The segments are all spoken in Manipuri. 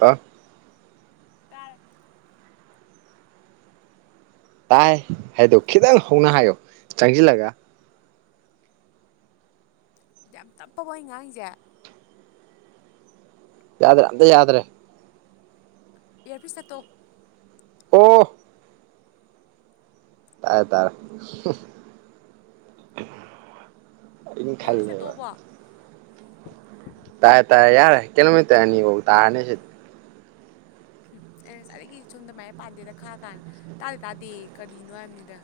ꯑ ꯇꯔ ꯇꯥꯏ ꯍꯥꯏꯗꯣ ꯈꯤꯇꯪ ꯍꯧꯅ ꯍꯥꯏꯌꯣ ꯆꯪꯁꯤꯜꯂꯒ ꯌꯥꯝ ꯇꯞꯄꯕ ꯉꯥꯡꯁꯦ ꯌꯥꯗ꯭ꯔꯦ ꯑꯝꯇ ꯌꯥꯗ꯭ꯔꯦ ꯏꯔ ꯄꯁꯠꯇꯣ ꯑꯣꯐ ꯇꯥꯏꯦ ꯇꯥꯔ ꯏ ꯈꯜ ꯏꯌꯥꯔꯄꯤꯁ ꯂꯩꯕ ꯇꯠꯇꯣꯕꯣ ꯑꯩꯅ ꯇꯥꯏ ꯇꯥꯏ ꯌꯥꯔ ꯀꯦꯜꯃ ꯇꯅꯤꯕ ꯇꯥꯔꯅꯦ ꯁꯤ ꯎꯝ ꯑꯩ ꯉꯁꯥꯏꯗꯒꯤ ꯁꯣꯝꯗꯃꯥꯏꯅ ꯄꯥꯟꯗꯦꯗ ꯈꯥ ꯀꯥꯟꯗ ꯇꯥꯗꯦ ꯇꯥꯗꯦ ꯀꯔꯤꯅꯣ ꯍꯥꯏꯕꯅꯤꯗ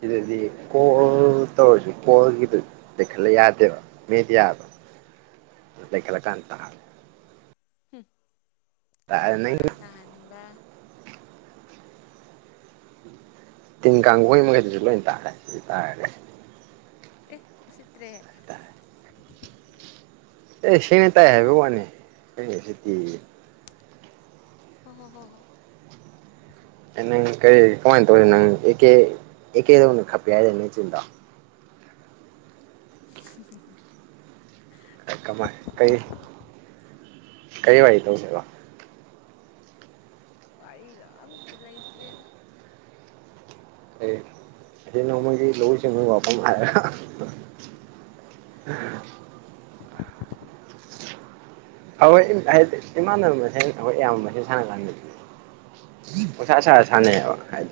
ꯁꯤꯗꯗꯤ ꯀꯣꯜ ꯇꯧꯔꯁꯨ ꯀꯣꯜꯒꯤꯗ ꯂꯩꯈꯠꯂ ꯌꯥꯗꯦꯕ ꯃꯤꯗꯤꯌꯥ ꯈꯂꯀꯥꯟ ꯇ ꯎꯝ ꯇꯥꯔꯦ ꯑꯩꯉꯣꯟꯗ ꯅꯪ ꯑꯔꯥꯟ ꯇꯥꯍꯟꯕ ꯇꯤꯟ ꯀꯥꯡꯈꯨꯣꯏ ꯃꯈꯩꯗꯨꯁꯨ ꯂꯣꯏ ꯇꯥꯔꯦ ꯇꯥꯔꯦ ꯑꯦ ꯎ ꯎꯁꯤꯠꯇꯔꯦ ꯑꯦ ꯁꯦꯡꯅ ꯇꯥꯏ ꯍꯥꯏꯕ ꯋꯥꯅꯤ ꯑꯖꯤꯛꯇꯤ ꯍꯣꯏ ꯍꯣ ꯍꯣꯏ ꯍꯣꯏ ꯅꯪ ꯀꯔꯤ ꯀꯃꯥꯏꯅ ꯇꯧꯔꯤ ꯅꯪꯀꯦ ꯑꯦꯀꯦꯗ ꯈꯞꯄꯦ ꯍꯥꯏꯗ ꯅꯆꯤꯟꯗ ꯍ ꯍꯨꯝ ꯍꯨꯝ ꯀꯃꯥꯏ ꯀꯔꯤ ꯀꯔꯤ ꯋꯥꯔꯤ ꯇꯧꯁꯦꯕ ꯋꯥꯔꯤꯒ ꯑꯝꯇ ꯂꯩꯇ꯭ꯔꯦꯅ ꯑꯦ ꯁꯤ ꯅꯣꯡꯃꯒꯤ ꯂꯧꯎ ꯁꯤꯡꯎꯕ ꯋꯥꯐꯝ ꯍꯥꯏꯔ ꯎ [inaudible] ꯍꯣꯏ ꯍꯥꯏꯗꯤ ꯏꯃꯥꯟꯅꯕ ꯃꯁ ꯑꯩꯈꯣꯏ ꯑꯌꯥꯝꯕ ꯃ ꯁꯥꯟꯅ ꯀꯥꯟꯗꯗꯤ ꯁꯥ ꯁꯥ ꯁꯅꯦꯩꯕ ꯍꯥꯏ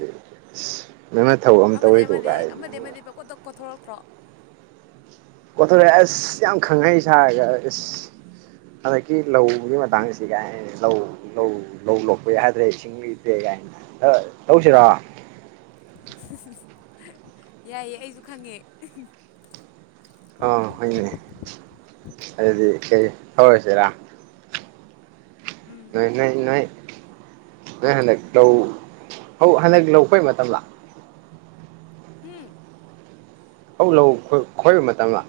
ꯉꯪꯅ ꯊꯧꯑꯣ ꯑꯃ ꯑꯃ ꯂꯩ ꯑꯃ ꯑꯃ ꯂꯩꯕ ꯀꯠꯇ ꯀꯣꯊꯣꯔꯛꯇ꯭ꯔꯣ ꯑꯣꯊꯣꯔꯦ ꯑꯁ ꯌꯥꯝ ꯈꯪꯉꯛꯩ ꯁꯥꯔꯒ ꯑꯁ ꯑꯗꯗꯒꯤ ꯂꯎꯒꯤ ꯃꯗꯥꯥꯡꯒ ꯁꯤꯒꯥꯏ ꯂꯧ ꯂꯧ ꯂꯧ ꯂꯣꯛꯄ ꯌꯥꯏ ꯍꯥꯏꯗ꯭ꯔꯦ ꯏꯁꯤꯡ ꯂꯩꯇꯦ ꯀꯥꯏꯅ ꯇꯧꯁꯤꯔꯥ ꯌꯥꯏꯌꯦ ꯑꯩꯁꯨ ꯈꯪꯉꯦ ꯎ ꯑꯥ ꯍꯣꯏꯅꯦ ꯑꯗꯨꯗꯤ ꯀꯩ ꯍꯧꯔꯁꯤꯔꯥ ꯎꯝ ꯅꯣꯏ ꯅꯣꯏ ꯅꯣꯏ ꯍꯟꯗꯛ ꯂꯧ ꯍꯟꯗꯛ ꯂꯧꯈꯣꯏ ꯃꯇꯝ ꯂꯥ ꯍꯝ ꯂꯧ ꯂꯧ ꯈꯣꯏꯕ ꯃꯇꯝꯗ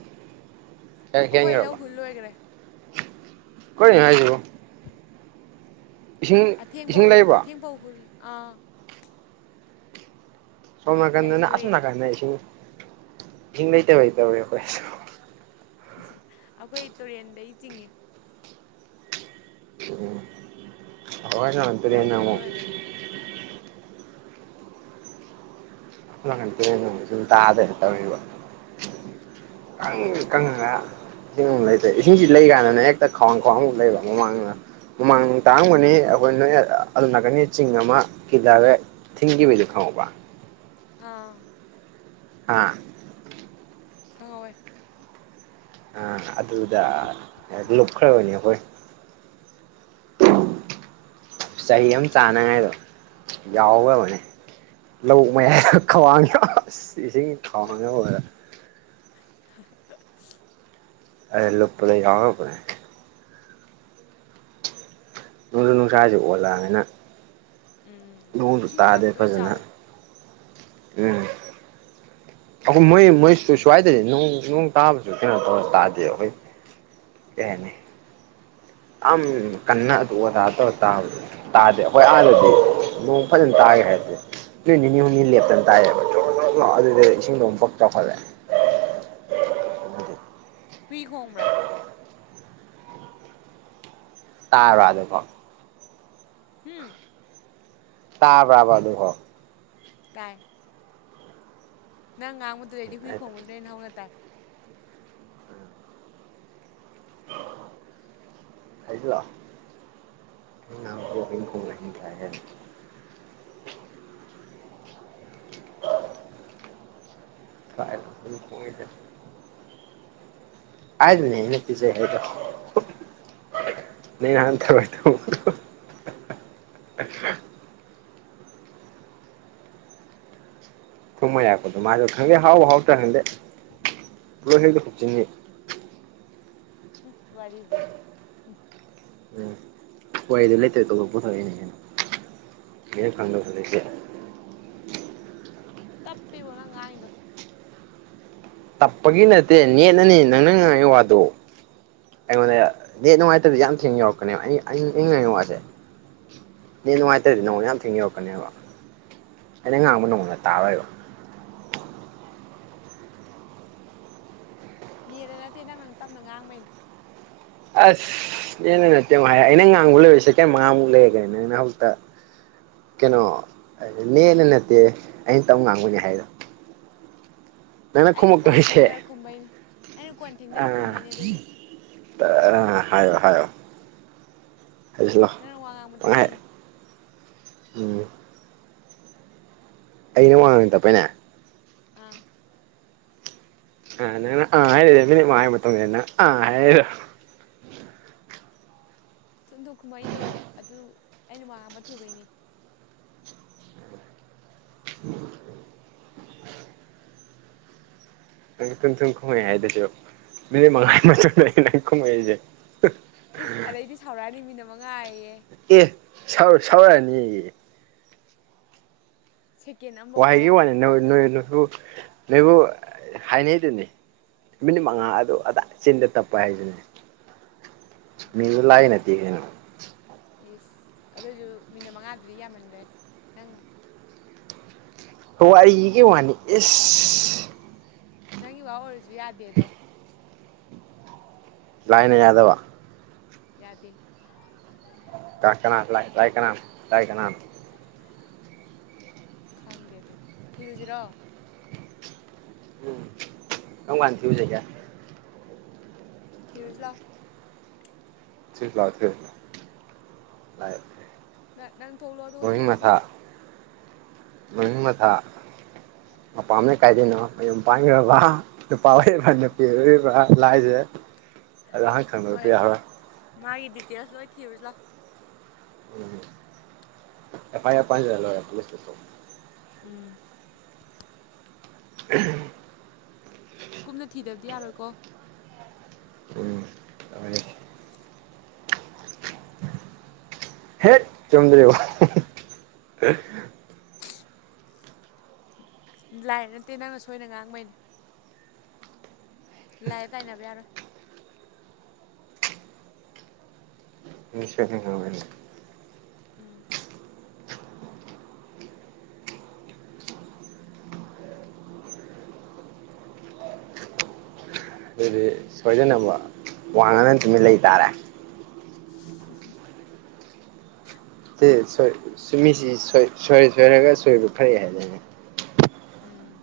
ꯑꯩꯈꯣꯏ ꯂꯧ ꯍꯨꯜ ꯂꯣꯏꯈꯔꯦ ꯀꯣꯏꯅ ꯍꯥꯏꯖꯔꯤꯕꯣ [inaudible] ꯑꯊꯦꯡꯕ ꯏꯁꯤꯡ ꯂꯩꯕ꯭ꯔꯣ ꯑꯊꯦꯡ ꯧꯍꯜ ꯑ ꯁꯣꯝ ꯂꯩ ꯅꯥꯀꯟꯗꯅ ꯑꯁꯣꯝ ꯇꯨꯔꯦꯟ ꯅꯥꯀꯟꯗ ꯏꯁꯤꯡ ꯏꯁꯤꯡ ꯂꯩꯇꯕꯩꯇꯧꯋꯦ ꯑꯩꯈꯣꯏ ꯑꯩꯈꯣꯏ ꯇꯨꯔꯦꯟꯗꯩ ꯆꯤꯡꯏ ꯎ ꯑꯥꯏ ꯂꯧ ꯍꯨꯜ ꯐꯔꯤꯅꯣ ꯂꯣꯏꯈ꯭ꯔꯦ ꯇꯥꯗꯔ ꯀꯪꯉꯒ ꯏꯁꯤꯡꯃꯛ ꯂꯩꯇ꯭ꯔꯦ ꯏꯁꯤꯡꯁꯤ ꯂꯩ ꯀꯥꯟꯗꯅ ꯍꯦꯛꯇ ꯈ꯭ꯋꯥꯡ ꯈ꯭ꯋꯥꯡꯃꯛ ꯂꯩꯕ ꯃꯃꯥꯡꯗꯅ ꯃꯃꯥꯡ ꯇꯥꯔꯝꯒꯅꯤ ꯑꯩꯈꯣꯏ ꯅꯣꯏ ꯑꯗꯨ ꯂꯥꯛꯀꯅꯤ ꯆꯤꯡ ꯑꯃ ꯀꯤꯗꯥꯔꯦ ꯊꯤꯡꯒꯤꯕꯤ ꯂ ꯈꯕ ꯑꯥ ꯍꯥꯥ ꯈꯪꯍꯧꯌꯦ ꯑꯗꯨꯗ ꯂꯨꯞ ꯈꯔ ꯑꯣꯏꯅꯤ ꯑꯩꯈꯣꯏ ꯆꯍꯤ ꯑꯃ ꯆꯥꯅꯉꯥꯏꯗꯣ ꯌꯥꯎꯈ꯭ꯔꯕꯅꯦ ꯂ ꯃꯌꯥꯏꯗ ꯈꯋꯥꯡꯅ ꯏꯁꯤꯡ ꯈꯋꯥꯡꯅ ꯑꯣꯏꯔ ꯑ ꯑꯩ ꯂꯨꯞꯄ ꯂꯩ ꯌꯥꯎꯕꯅꯦ ꯅꯅꯨꯡꯖꯨ ꯅꯨꯡꯁꯥꯥꯁꯦ ꯑꯣꯜꯂꯛꯑꯅꯤꯅ ꯎꯝ ꯏꯁꯤꯡꯁꯨ ꯌꯥꯝ ꯇꯣꯏꯅ ꯐꯖꯅ ꯆꯥꯎꯋꯦ ꯎꯝ ꯑꯩꯈꯣꯏ ꯃꯣꯏ ꯃꯣꯏꯁꯨꯨ ꯁ꯭ꯋꯥꯏꯗꯗꯤ ꯅꯣꯡ ꯇꯥꯕꯁꯨ ꯀꯩꯅꯣ ꯇꯧꯔ ꯇꯥꯗꯦ ꯑꯩꯈꯣꯏ ꯌꯥꯅꯦ ꯑꯝ ꯀꯅꯥ ꯑꯗꯨꯗ ꯇꯧꯔ ꯇꯥꯗꯦ ꯑꯩꯈꯣꯏ ꯑꯥꯗꯗꯤ ꯅꯣꯡ ꯐꯖꯅ ꯇꯥꯒꯦ ꯍꯥꯏꯁꯦ ꯅꯨ ꯅꯤꯅꯤ ꯍꯨꯝꯅꯤ ꯃꯤ ꯂꯦꯞꯇꯅ ꯎꯝ ꯇꯥꯏꯌꯦꯕ ꯑꯗꯨꯗ ꯏꯁꯤꯡꯗꯣ ꯑꯃꯨꯛ ꯄꯛ ꯆꯥꯎꯈꯠꯂꯦ ꯑꯗꯨꯗꯤ ꯍꯨꯏ ꯈꯣꯡꯕ꯭ꯔꯥ ꯇꯥꯕꯔꯗꯨꯕꯣ ꯎꯝ ꯇꯥꯕ꯭ꯔꯕ ꯗꯨꯐꯥꯎ ꯍꯣ ꯇꯥꯏ ꯅꯪ ꯉꯥꯡꯕꯗꯨꯗꯩꯗꯤ ꯍꯨꯏ ꯈꯣꯡꯕꯗ꯭ꯔꯦꯅ ꯍꯧꯅ ꯇꯥꯏ ꯐꯩꯖꯂꯥ ꯀ ꯇꯥꯏ ꯀꯗ ꯍꯥꯏꯗꯅꯦ ꯌꯦꯅ ꯄꯁꯦ ꯍꯗ ꯅꯪ ꯅꯍꯟ ꯑ ꯊꯨꯝꯃꯣꯏ ꯌꯥꯀꯣ ꯃꯥ ꯈꯪꯗꯦ ꯍꯥꯎ ꯍꯥꯎ ꯇ ꯈꯪꯗꯦ ꯕꯣꯏꯆ ꯇꯥꯗꯦ ꯃꯒꯤꯁꯦ ꯂ ꯍꯒ ꯆꯅꯤ ꯎ ꯋꯥꯔꯤꯖꯦ ꯎꯝ ꯍꯣꯏ ꯑꯗꯨ ꯂꯩꯇ꯭ꯔꯣꯏ ꯇꯣꯊꯣꯛ ꯄꯨꯊꯣꯛꯏꯅꯦꯟꯅ ꯍꯟꯅ ꯈꯪꯗꯕꯁꯨꯁꯦ ꯇꯞꯄꯤꯕꯣ ꯅꯪ ꯉꯥꯏꯗꯣ ꯇꯞꯄꯒꯤ ꯅꯠꯇꯦ ꯅꯦꯠꯅꯅꯤ ꯅꯪꯅ ꯉꯥꯡꯥꯏ ꯋꯥꯗꯣ ꯑꯩꯉꯣꯟꯗ ꯗꯦꯠ ꯅꯨꯡꯉꯥꯏꯇꯕꯗꯤ ꯌꯥꯝ ꯊꯦꯡꯅ ꯌꯧꯔꯛꯀꯅꯦꯕ ꯑꯩ ꯑ ꯅꯤꯡꯪꯉꯥꯏꯉ ꯋꯥꯁꯦ ꯅꯦꯠ ꯅꯨꯡꯉꯥꯏꯇ꯭ꯔꯦꯗꯤ ꯅꯉꯣꯟꯗ ꯌꯥꯝ ꯊꯦꯡꯅ ꯌꯧꯔꯛꯀꯅꯦꯕ ꯑꯩꯅ ꯉꯥꯡꯕ ꯅꯪꯉꯣꯟꯗ ꯇꯥꯔꯣꯏꯕ ꯅꯦꯠꯅ ꯅꯠꯇꯦ ꯅꯪ ꯅꯪꯅ ꯇꯞꯅ ꯉꯥꯡꯕꯩꯅꯤ ꯑꯁ ꯑꯦꯅ ꯅꯠꯇꯦ ꯑꯃꯨꯛ ꯍꯥꯏ ꯑꯩꯅꯪ ꯉꯥꯡꯕ ꯂꯩꯔꯤꯁꯦ ꯀꯩ ꯃꯉꯥꯃꯨꯛ ꯂꯩꯒꯦꯅ ꯅꯪ ꯍꯧꯖꯤꯛꯇ ꯀꯩꯅꯣ ꯂꯦꯅ ꯅꯠꯇꯦ ꯑꯩꯅ ꯇꯧ ꯉꯥꯡꯕꯅꯦ ꯍꯥꯏꯗ ꯅ ꯑꯩꯅ ꯈꯨꯃꯛ ꯀꯣꯟ ꯇꯕꯒꯤꯅꯦ ꯊꯦꯡꯗꯔ ꯈꯨꯝꯕꯩꯅꯤ ꯑꯩꯅ ꯀꯣꯟ ꯊꯦꯡꯗꯔ ꯑ ꯈꯨꯝꯕꯩꯅꯦ ꯑꯗꯨꯗꯤ ꯍꯥꯏꯌꯣ ꯍꯥꯏꯌꯣ ꯍꯥꯏꯖꯤꯜꯂꯣ ꯅꯪꯅ ꯋꯥ ꯉꯥꯡꯕ ꯄꯪꯍꯥꯏ ꯇꯞꯄꯩ ꯎꯝ ꯑꯩꯅ ꯋꯥꯃꯥꯡꯅ ꯇꯞꯄꯩꯅꯦ ꯑꯥ ꯑ ꯍꯥꯏ ꯔꯦꯃꯤꯅꯤ ꯃꯥꯏ ꯃ ꯃꯇꯝꯝ ꯑ ꯍꯥꯏ ꯊꯨꯝꯗꯣꯛ ꯀꯨꯝꯍꯩꯗꯣ ꯑꯗꯨ ꯑꯩꯅ ꯋꯥꯥꯡꯕ ꯊꯨꯕꯩꯅꯦ ꯎ ꯅꯪ ꯊꯨꯝ ꯊꯨꯝ ꯀꯨꯝꯍꯩ ꯍꯥꯏꯗꯁꯨ ꯃꯤꯅꯤꯠ ꯃꯉꯥꯅꯤ ꯃꯇꯨꯡ ꯂꯩ ꯅꯪ ꯀꯨꯝꯍꯩꯁꯦ ꯏꯁ ꯑꯗꯩꯗꯤ ꯁꯥꯎꯔꯛꯑꯅꯤ ꯃꯤꯅ ꯃꯉꯥꯏꯌꯦ ꯑꯦ ꯁꯥꯎ ꯁꯥꯎꯔꯅꯤꯌꯦ ꯁꯦꯀꯦꯟ ꯑꯝ ꯋꯥꯍꯩꯒꯤ ꯋꯥꯅꯤ ꯅꯣꯏ ꯅꯣꯏ ꯅꯣꯏꯕꯨ ꯅꯣꯏꯕꯨ ꯍꯥꯏꯅꯩꯗꯨꯅꯤ ꯃꯤꯅꯤꯠ ꯃꯉꯥ ꯑꯗꯨ ꯑꯗꯥ ꯆꯤꯟꯗ ꯇꯞꯄ ꯍꯥꯏꯁꯤꯅꯦ ꯃꯤꯖꯨ ꯂꯥꯏ ꯅꯠꯇꯦ ꯀꯩꯅꯣ ꯏꯁ ꯑꯗꯨ ꯑꯣꯏꯖꯨ ꯃꯤꯅꯤꯠ ꯃꯉꯥ ꯗꯨ ꯌꯥꯝ ꯃꯥꯟ ꯒꯔꯦ ꯅꯪ ꯍꯣ ꯑꯩꯒꯤ ꯉꯥꯡꯉꯤꯗꯣ ꯋꯥꯅꯤ ꯏꯁ ꯅꯪꯒꯤ ꯋꯥ ꯑꯣꯏꯖꯨ ꯌꯥꯗꯦꯗꯣ ꯂꯥꯏꯅ ꯌꯥꯗꯕ ꯌꯥꯗꯦ ꯀꯥꯏ ꯀꯅꯥ ꯂꯥꯏ ꯇꯥꯏ ꯀꯅꯥ ꯇꯥꯏ ꯀꯅꯥ [inaudible] ꯈꯪꯗꯦ ꯑꯗꯨꯗꯤ ꯊꯤꯔꯨꯖꯤꯔꯣ ꯎꯝ ꯀꯝ ꯀꯥꯟ ꯊꯤꯔꯨꯖꯤꯒꯦ ꯊꯤꯔꯨꯖꯤ ꯂꯥꯎ ꯊꯤꯌꯨꯖꯤ ꯂꯥꯎ ꯅꯪ ꯅꯪ ꯊꯣꯛꯂꯛꯑꯣ ꯑꯗꯨꯒ ꯃꯃꯤꯡ ꯊꯤꯔꯨꯖꯤ ꯃꯊꯥ ꯂꯥꯎ ꯃꯃꯤꯡ ꯃꯊꯥ ꯃꯄꯥꯝꯅ ꯀꯥꯏꯗꯩꯅꯣ ꯃꯌꯨꯝ ꯄꯥꯟꯒ꯭ꯔꯕ ꯅꯨꯄꯥ ꯑꯣꯏꯕ꯭ꯔꯥ ꯅꯨꯄꯤ ꯑꯣꯔꯤꯏꯕ꯭ꯔꯥ ꯂꯥꯏꯖꯦ ꯍꯣꯏ ꯃꯥꯒꯤ ꯗꯤꯇꯦꯜꯁ ꯂꯣꯏ ꯊꯤꯔꯨꯖꯤ ꯂꯥꯎ ꯎꯝ ꯑꯦꯐ ꯑꯥꯏ ꯑꯔ ꯄꯥꯖꯤꯟꯂ ꯂꯣꯏꯔꯦ ꯄꯨꯂꯤꯁ ꯇꯥꯁꯨ ꯎꯝ [unintelligible] ꯀꯨꯞꯅ ꯊꯤꯗꯕꯗꯤ ꯌꯥꯔꯣꯏꯀꯣ ꯎꯝ [unintelligible] ꯍꯦꯛ ꯇꯨꯝꯗꯔꯤꯕꯨꯛ [unintelligible] ꯂꯥꯏꯔꯦ ꯅꯠꯇꯦ ꯅꯪꯅ ꯁꯣꯏꯅ ꯉꯥꯡꯕꯩꯅꯦ ꯂꯥꯏꯗ ꯇꯥꯏꯅꯕ ꯌꯥꯔꯣꯏ ꯃꯤꯁꯦ ꯉꯥꯎꯔꯦꯅꯦ ꯎꯝ ꯑꯗꯨꯗꯤ ꯁꯣꯏꯗꯅꯕ ꯋꯥꯡꯅꯅ ꯇꯨꯃꯤꯠ ꯂꯩꯇꯥꯥꯔꯦ [unintelligible] ꯇꯦ ꯁꯤꯃꯤ ꯁꯣꯏꯔꯦ ꯁꯣꯏꯔꯒ ꯁꯣꯏꯕ ꯐꯔꯦ ꯍꯥꯏꯗꯥꯏꯅꯦ ꯎꯝ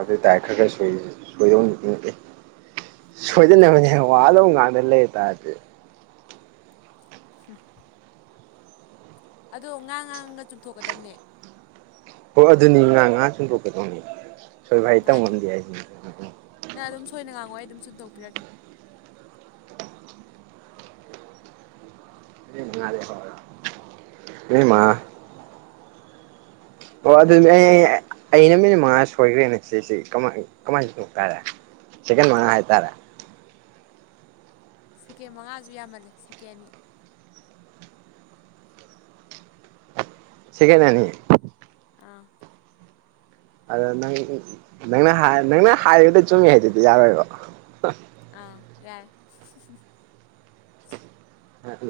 ꯑꯗꯨ ꯇꯥꯏ ꯈꯔ ꯈꯔ ꯁꯣꯏꯗꯣꯛ ꯎꯝ ꯁꯣꯏꯗꯅꯕꯅꯦ ꯋꯥꯪ ꯑꯗꯨꯝ ꯉꯥꯡꯅ ꯂꯩꯇꯔꯗꯤ ꯎꯝ ꯑꯗꯣ ꯉꯥ ꯉꯥꯡꯒ ꯆꯨꯝꯊꯣꯛꯀꯗꯕꯅꯦ ꯍꯣꯏ ꯑꯗꯨꯅꯤ ꯉꯥꯡ ꯉꯥꯡ ꯆꯨꯝꯗꯣꯛꯀꯗꯧꯅꯤ ꯁꯣꯏꯕ ꯍꯥꯏ ꯃꯥꯅꯦ ꯇꯝꯉꯝꯗꯦ ꯍꯥꯏꯁꯤꯅꯤ ꯅꯪ ꯑꯗꯨꯝ ꯁꯣꯏꯅ ꯉꯥꯡꯉꯣ ꯑꯩ ꯑꯗꯨꯝ ꯆꯨꯝꯗꯣꯛꯄꯤꯔꯒꯦ [unintelligible] ꯑꯣ ꯑꯗꯨꯗꯤ ꯑꯩ ꯑꯩꯅ ꯃꯤꯅꯤꯠ ꯃꯉꯥ ꯁꯣꯏꯈ꯭ꯔꯦꯅꯦ ꯁꯤꯁꯤ ꯀꯃꯥꯏ ꯀꯃꯥꯏ ꯇꯧ ꯇꯥꯔꯦ ꯁꯦꯀꯦꯟ ꯃꯉꯥ ꯍꯥꯏ ꯇꯔꯦ ꯁꯦꯀꯦꯟ ꯃꯉꯥꯖꯨ ꯌꯥꯝꯃꯜꯂꯦ ꯁꯦꯀꯦꯟ ꯑꯅꯤ ꯁꯦꯀꯦꯟ ꯑꯅꯤ ꯑꯥ ꯑꯗꯣ ꯅꯪ ꯅꯪꯅ ꯅꯪꯅ ꯍꯥꯏꯔꯤꯕꯗ ꯆꯨꯝꯃꯤ ꯍꯥꯏꯗꯨꯗꯤ ꯌꯥꯔꯣꯏꯕ ꯑꯥ ꯌꯥꯏ ꯑꯗꯨ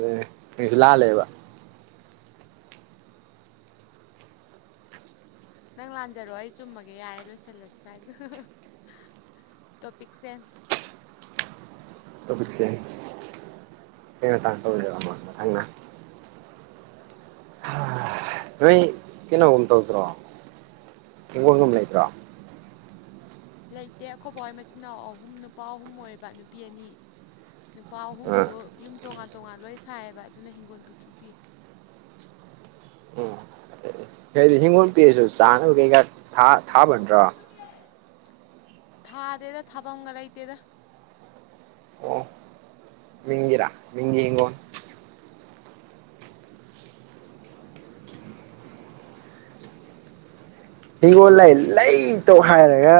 ꯑꯩꯁꯨ ꯂꯥꯜꯂꯦꯕ ꯅꯪ ꯂꯥꯟꯖꯔꯣ ꯑꯩ ꯆꯨꯝꯃꯒꯦ ꯌꯥꯔꯦ ꯂꯣꯏꯁꯤꯜꯂꯁꯤ ꯁ꯭ꯋꯥꯏꯗ ꯇꯣꯄꯤꯛ ꯆꯦꯟꯖ ꯇꯣꯄꯤꯛꯁꯦ ꯑꯩꯅ ꯃꯇꯥꯡ ꯇꯧꯖꯕ ꯑꯃ ꯃꯊꯪꯅ ꯅꯣꯏ ꯀꯩꯅꯣꯒꯨꯝ ꯇꯧꯗ꯭ꯔꯣ ꯍꯤꯡꯒꯣꯜꯒꯨꯝ ꯂꯩꯇ꯭ꯔꯣ ꯂꯩꯇꯦ ꯑꯩꯈꯣꯏ ꯕꯥꯍꯣꯢ ꯃꯆꯤꯟ ꯃꯅꯥꯎ ꯑꯍꯨꯝ ꯅꯨꯄꯥ ꯑꯍꯨꯝ ꯑꯣꯏꯕ ꯅꯨꯄꯤ ꯑꯅꯤ ꯅꯨꯄꯥ ꯑ ꯑꯍꯨꯝꯗꯣ ꯌꯨꯝ ꯇꯣꯉꯥꯟ ꯇꯣꯉꯥꯟ ꯂꯣꯏ ꯁꯥꯏꯌꯦꯕ ꯑꯗꯨꯅ ꯍꯤꯡꯒꯣꯜ ꯄꯤꯛꯇ꯭ꯔꯨ ꯄꯤꯛꯢ ꯍꯥꯏꯗꯤ ꯍꯤꯡꯒꯣꯜ ꯄꯦꯛꯑꯁꯨ ꯆꯥꯅꯕ ꯀꯩꯀꯥ ꯊꯥꯕ ꯅꯠꯇ꯭ꯔꯣ ꯊꯥꯗꯦꯗ ꯊꯥꯐꯝꯒ ꯂꯩꯇꯦꯗ ꯃꯤꯒꯤꯔꯥ ꯃꯤꯒꯤ ꯍꯤꯡꯒꯣꯟ ꯍꯤꯡꯒꯣꯜ ꯂꯩ ꯂꯩꯇꯧ ꯍꯥꯏꯔꯒ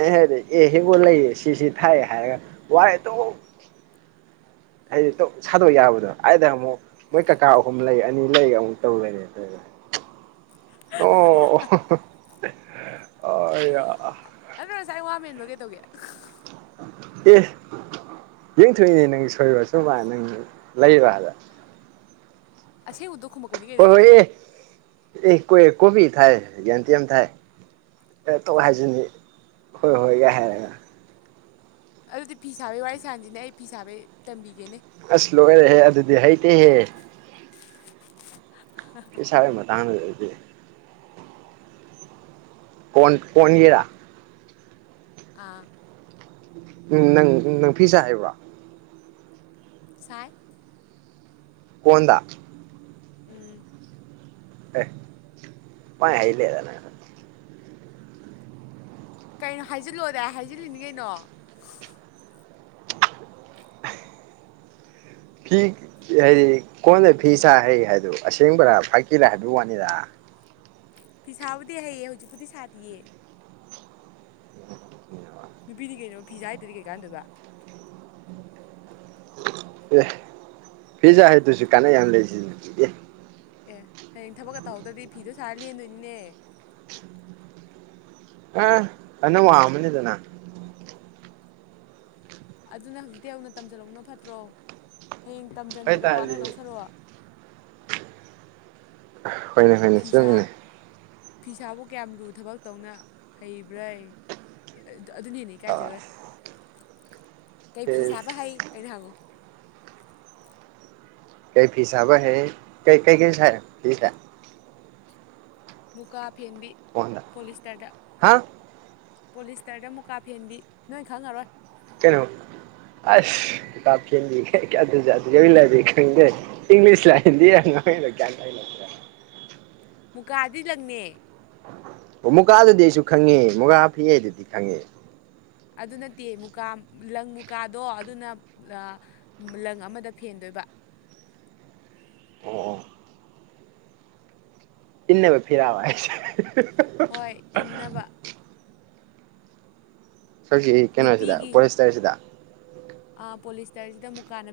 ꯑꯩ ꯍꯥꯢꯗꯤ ꯍꯤꯡꯒꯣꯜ ꯂꯩ ꯁꯤ ꯁꯤ ꯊꯥꯏ ꯍꯥꯏ ꯋꯥꯔꯤ ꯑꯗꯨꯝ ꯍꯥꯏꯗꯤ ꯁꯥꯡꯗꯣꯛ ꯌꯥꯕꯗꯣ ꯑꯩꯗ ꯑꯃꯨꯛ ꯃꯣꯏ ꯀꯀꯥ ꯑꯍꯨꯝ ꯂꯩ ꯑꯅꯤ ꯂꯩꯒ ꯑꯃꯨꯛ ꯇꯧ ꯂꯩ ꯑꯗꯨꯅ ꯑꯣ ꯑꯗꯨ ꯉꯁꯥꯏ ꯋꯥ ꯃꯦꯟꯕ ꯀꯩꯗꯧꯒꯦ ꯑꯦ ꯌꯦꯡꯊꯣꯛꯏꯅꯦ ꯅꯪ ꯁꯣꯏꯕꯁꯨ ꯃꯥ ꯅꯪ ꯂꯩꯕꯗ ꯑꯁꯦꯡꯕꯗꯣ ꯈꯨꯝꯃꯛꯄꯅꯤ ꯀꯩꯅꯣ ꯍꯣꯏ ꯍꯣꯏ ꯍꯥꯏꯗꯤ ꯑꯦ ꯑꯦ ꯀꯣꯕꯤ ꯊꯥꯏ ꯌꯦꯟꯗꯦꯝ ꯊꯥꯏ ꯊꯣꯛ ꯍꯥꯏꯁꯤꯅꯤ ꯍꯣꯏ ꯍꯣꯏꯒ ꯍꯥꯏꯔꯒ ꯑꯗꯨꯗꯤ ꯐꯤ ꯁꯥꯕꯩ ꯋꯥꯔꯤ ꯁꯥꯥꯟꯁꯤꯅꯦ ꯑꯩ ꯐꯤ ꯁꯥꯕꯩ ꯇꯝꯕꯤꯒꯦꯅꯦ ꯑꯁ ꯂꯣꯏꯔꯦꯍꯦ ꯑꯗꯨꯗꯤ ꯍꯩꯇꯦꯍꯦ ꯐꯤ ꯁꯥꯕꯒꯤ ꯃꯇꯥꯡꯗꯨꯗꯗꯤ ꯀꯣꯟ ꯄꯣꯟꯖꯦꯔꯥ ꯑꯥ ꯎꯝ ꯅꯪ ꯅꯪ ꯐꯤꯁ ꯍꯥꯏꯕ꯭ꯔꯣ ꯁꯥꯏ ꯀꯣꯟꯗ ꯎꯝ ꯑꯦ ꯄꯥꯏ ꯍꯥꯏ ꯂꯩꯔꯝꯃꯦꯅ ꯀꯩꯅꯣ ꯍꯥꯏꯖꯤꯜꯂꯣꯗꯥꯢ ꯍꯥꯏꯖꯤꯜꯂꯤꯅꯤ ꯀꯩꯅꯣ ꯐꯤ ꯍꯥꯏꯗꯤ ꯀꯣꯟꯗ ꯐꯤ ꯁꯥ ꯍꯩ ꯍꯥꯏꯗꯣ ꯑꯁꯦꯡꯕꯔꯥ ꯐꯥꯒꯤꯔꯥ ꯍꯥꯏꯕꯒꯤ ꯋꯥꯅꯤꯗ ꯐꯤꯁꯥꯕꯨꯗꯤ ꯍꯩꯌꯦ ꯍꯧꯖꯤꯛꯄꯨꯗꯤ ꯁꯥꯗꯤꯌꯦ ꯅꯨꯄꯤꯗꯤ ꯀꯩꯅꯣ ꯐꯤ ꯁꯥꯥ ꯍꯩꯇꯗꯤ ꯀꯩ ꯀꯥꯟꯗꯣꯢꯕ ꯑꯦ ꯐꯤ ꯁꯥ ꯍꯥꯏꯗꯨꯁꯨ ꯀꯥꯟꯅ ꯌꯥꯝ ꯂꯩꯁꯤ ꯑꯦ ꯑꯦ ꯍꯌꯦꯡ ꯊꯕꯛꯀ ꯇꯧꯍꯧꯗ꯭ꯔꯗꯤ ꯐꯤꯗꯣ ꯁꯥꯔ ꯂꯦꯟꯗꯣꯏꯅꯤꯅꯦ ꯑ ꯑꯗꯨꯅ ꯋꯥ ꯑꯃꯅꯤꯗꯅ ꯑꯗꯨꯅ ꯍꯧꯖꯤꯛꯇꯩ ꯍꯧꯅ ꯇꯝꯁꯤꯜꯍꯧꯕꯅ ꯐꯠꯇ꯭ꯔꯣ ꯍꯌꯦꯡ ꯇꯝꯁꯤꯟꯕꯗ ꯑꯣꯏꯇꯥꯔꯗꯤ ꯋꯥꯅꯗꯧ ꯁꯔꯨꯛ ꯍꯣꯏꯅꯦ ꯍꯣꯏꯅꯦ ꯐꯤꯁꯥ ꯆꯨꯝꯃꯤꯅꯦ ꯐꯤꯁꯥꯕꯨ ꯀꯌꯥꯝ ꯂꯨ ꯊꯕꯛ ꯇꯧꯅ ꯍꯩꯕ꯭ꯔꯩ ꯑꯗꯨꯅꯦ ꯍꯦꯟꯅ ꯢꯀꯥꯏꯖꯒ꯭ꯔꯦ [inaudible] ꯀꯩ ꯐꯤ ꯁꯥꯕ ꯍꯩ ꯑꯅ ꯍꯪꯉꯨ ꯀꯩ ꯐꯤ ꯁꯥꯕ ꯍꯩ ꯀꯩ ꯀꯩ ꯀꯩ ꯁꯥꯢ ꯐꯤꯁꯦ ꯃꯨꯀꯥ ꯐꯦꯟꯕꯤ ꯀꯣꯟꯗ ꯄꯣꯂꯤꯁꯇꯔꯗ ꯍꯥ ꯄꯣꯂꯤꯁꯇꯔꯗ ꯃꯨꯀꯥ ꯐꯦꯟꯕꯤ ꯅꯣꯏ ꯈꯪꯉꯔꯣꯏ ꯀꯩꯅꯣ ꯑꯁ ꯏꯪꯂꯤꯁ ꯂ ꯍꯤꯟꯗꯤ ꯔ ꯒ꯭ꯌꯥꯟ ꯇꯥꯗꯦ ꯃꯨꯀꯥꯗꯤ ꯂꯪꯅꯦ ꯑꯣ ꯃꯨꯒꯥꯥꯗꯨꯗꯤ ꯑꯩꯁꯨ ꯈꯪꯉꯦ ꯃꯨꯒꯥꯥ ꯐꯤ ꯑꯗꯨꯗꯤ ꯈꯪꯉꯦ ꯑꯗꯨ ꯅꯠꯇꯦ ꯃꯨꯀꯥ ꯂꯪ ꯃꯨꯀꯥꯗꯣ ꯑꯗꯨꯅ ꯂꯪ ꯑꯃꯗ ꯐꯦꯟꯗꯣꯏꯕ ꯑꯣ ꯑꯣ ꯏꯟꯅꯕ ꯐꯤꯔꯥꯕ ꯍꯥꯏꯁꯦ ꯍꯣꯏ ꯏꯟꯅꯕ ꯑꯩꯈꯣꯏꯒꯤ ꯀꯩꯅꯣꯁꯤꯗ ꯐꯣꯔꯦꯁꯇꯔꯁꯤꯗ ꯑꯥ ꯄꯣꯂꯤꯁꯇꯔꯁꯤꯗ ꯃꯨꯀꯥꯅ ꯐꯦ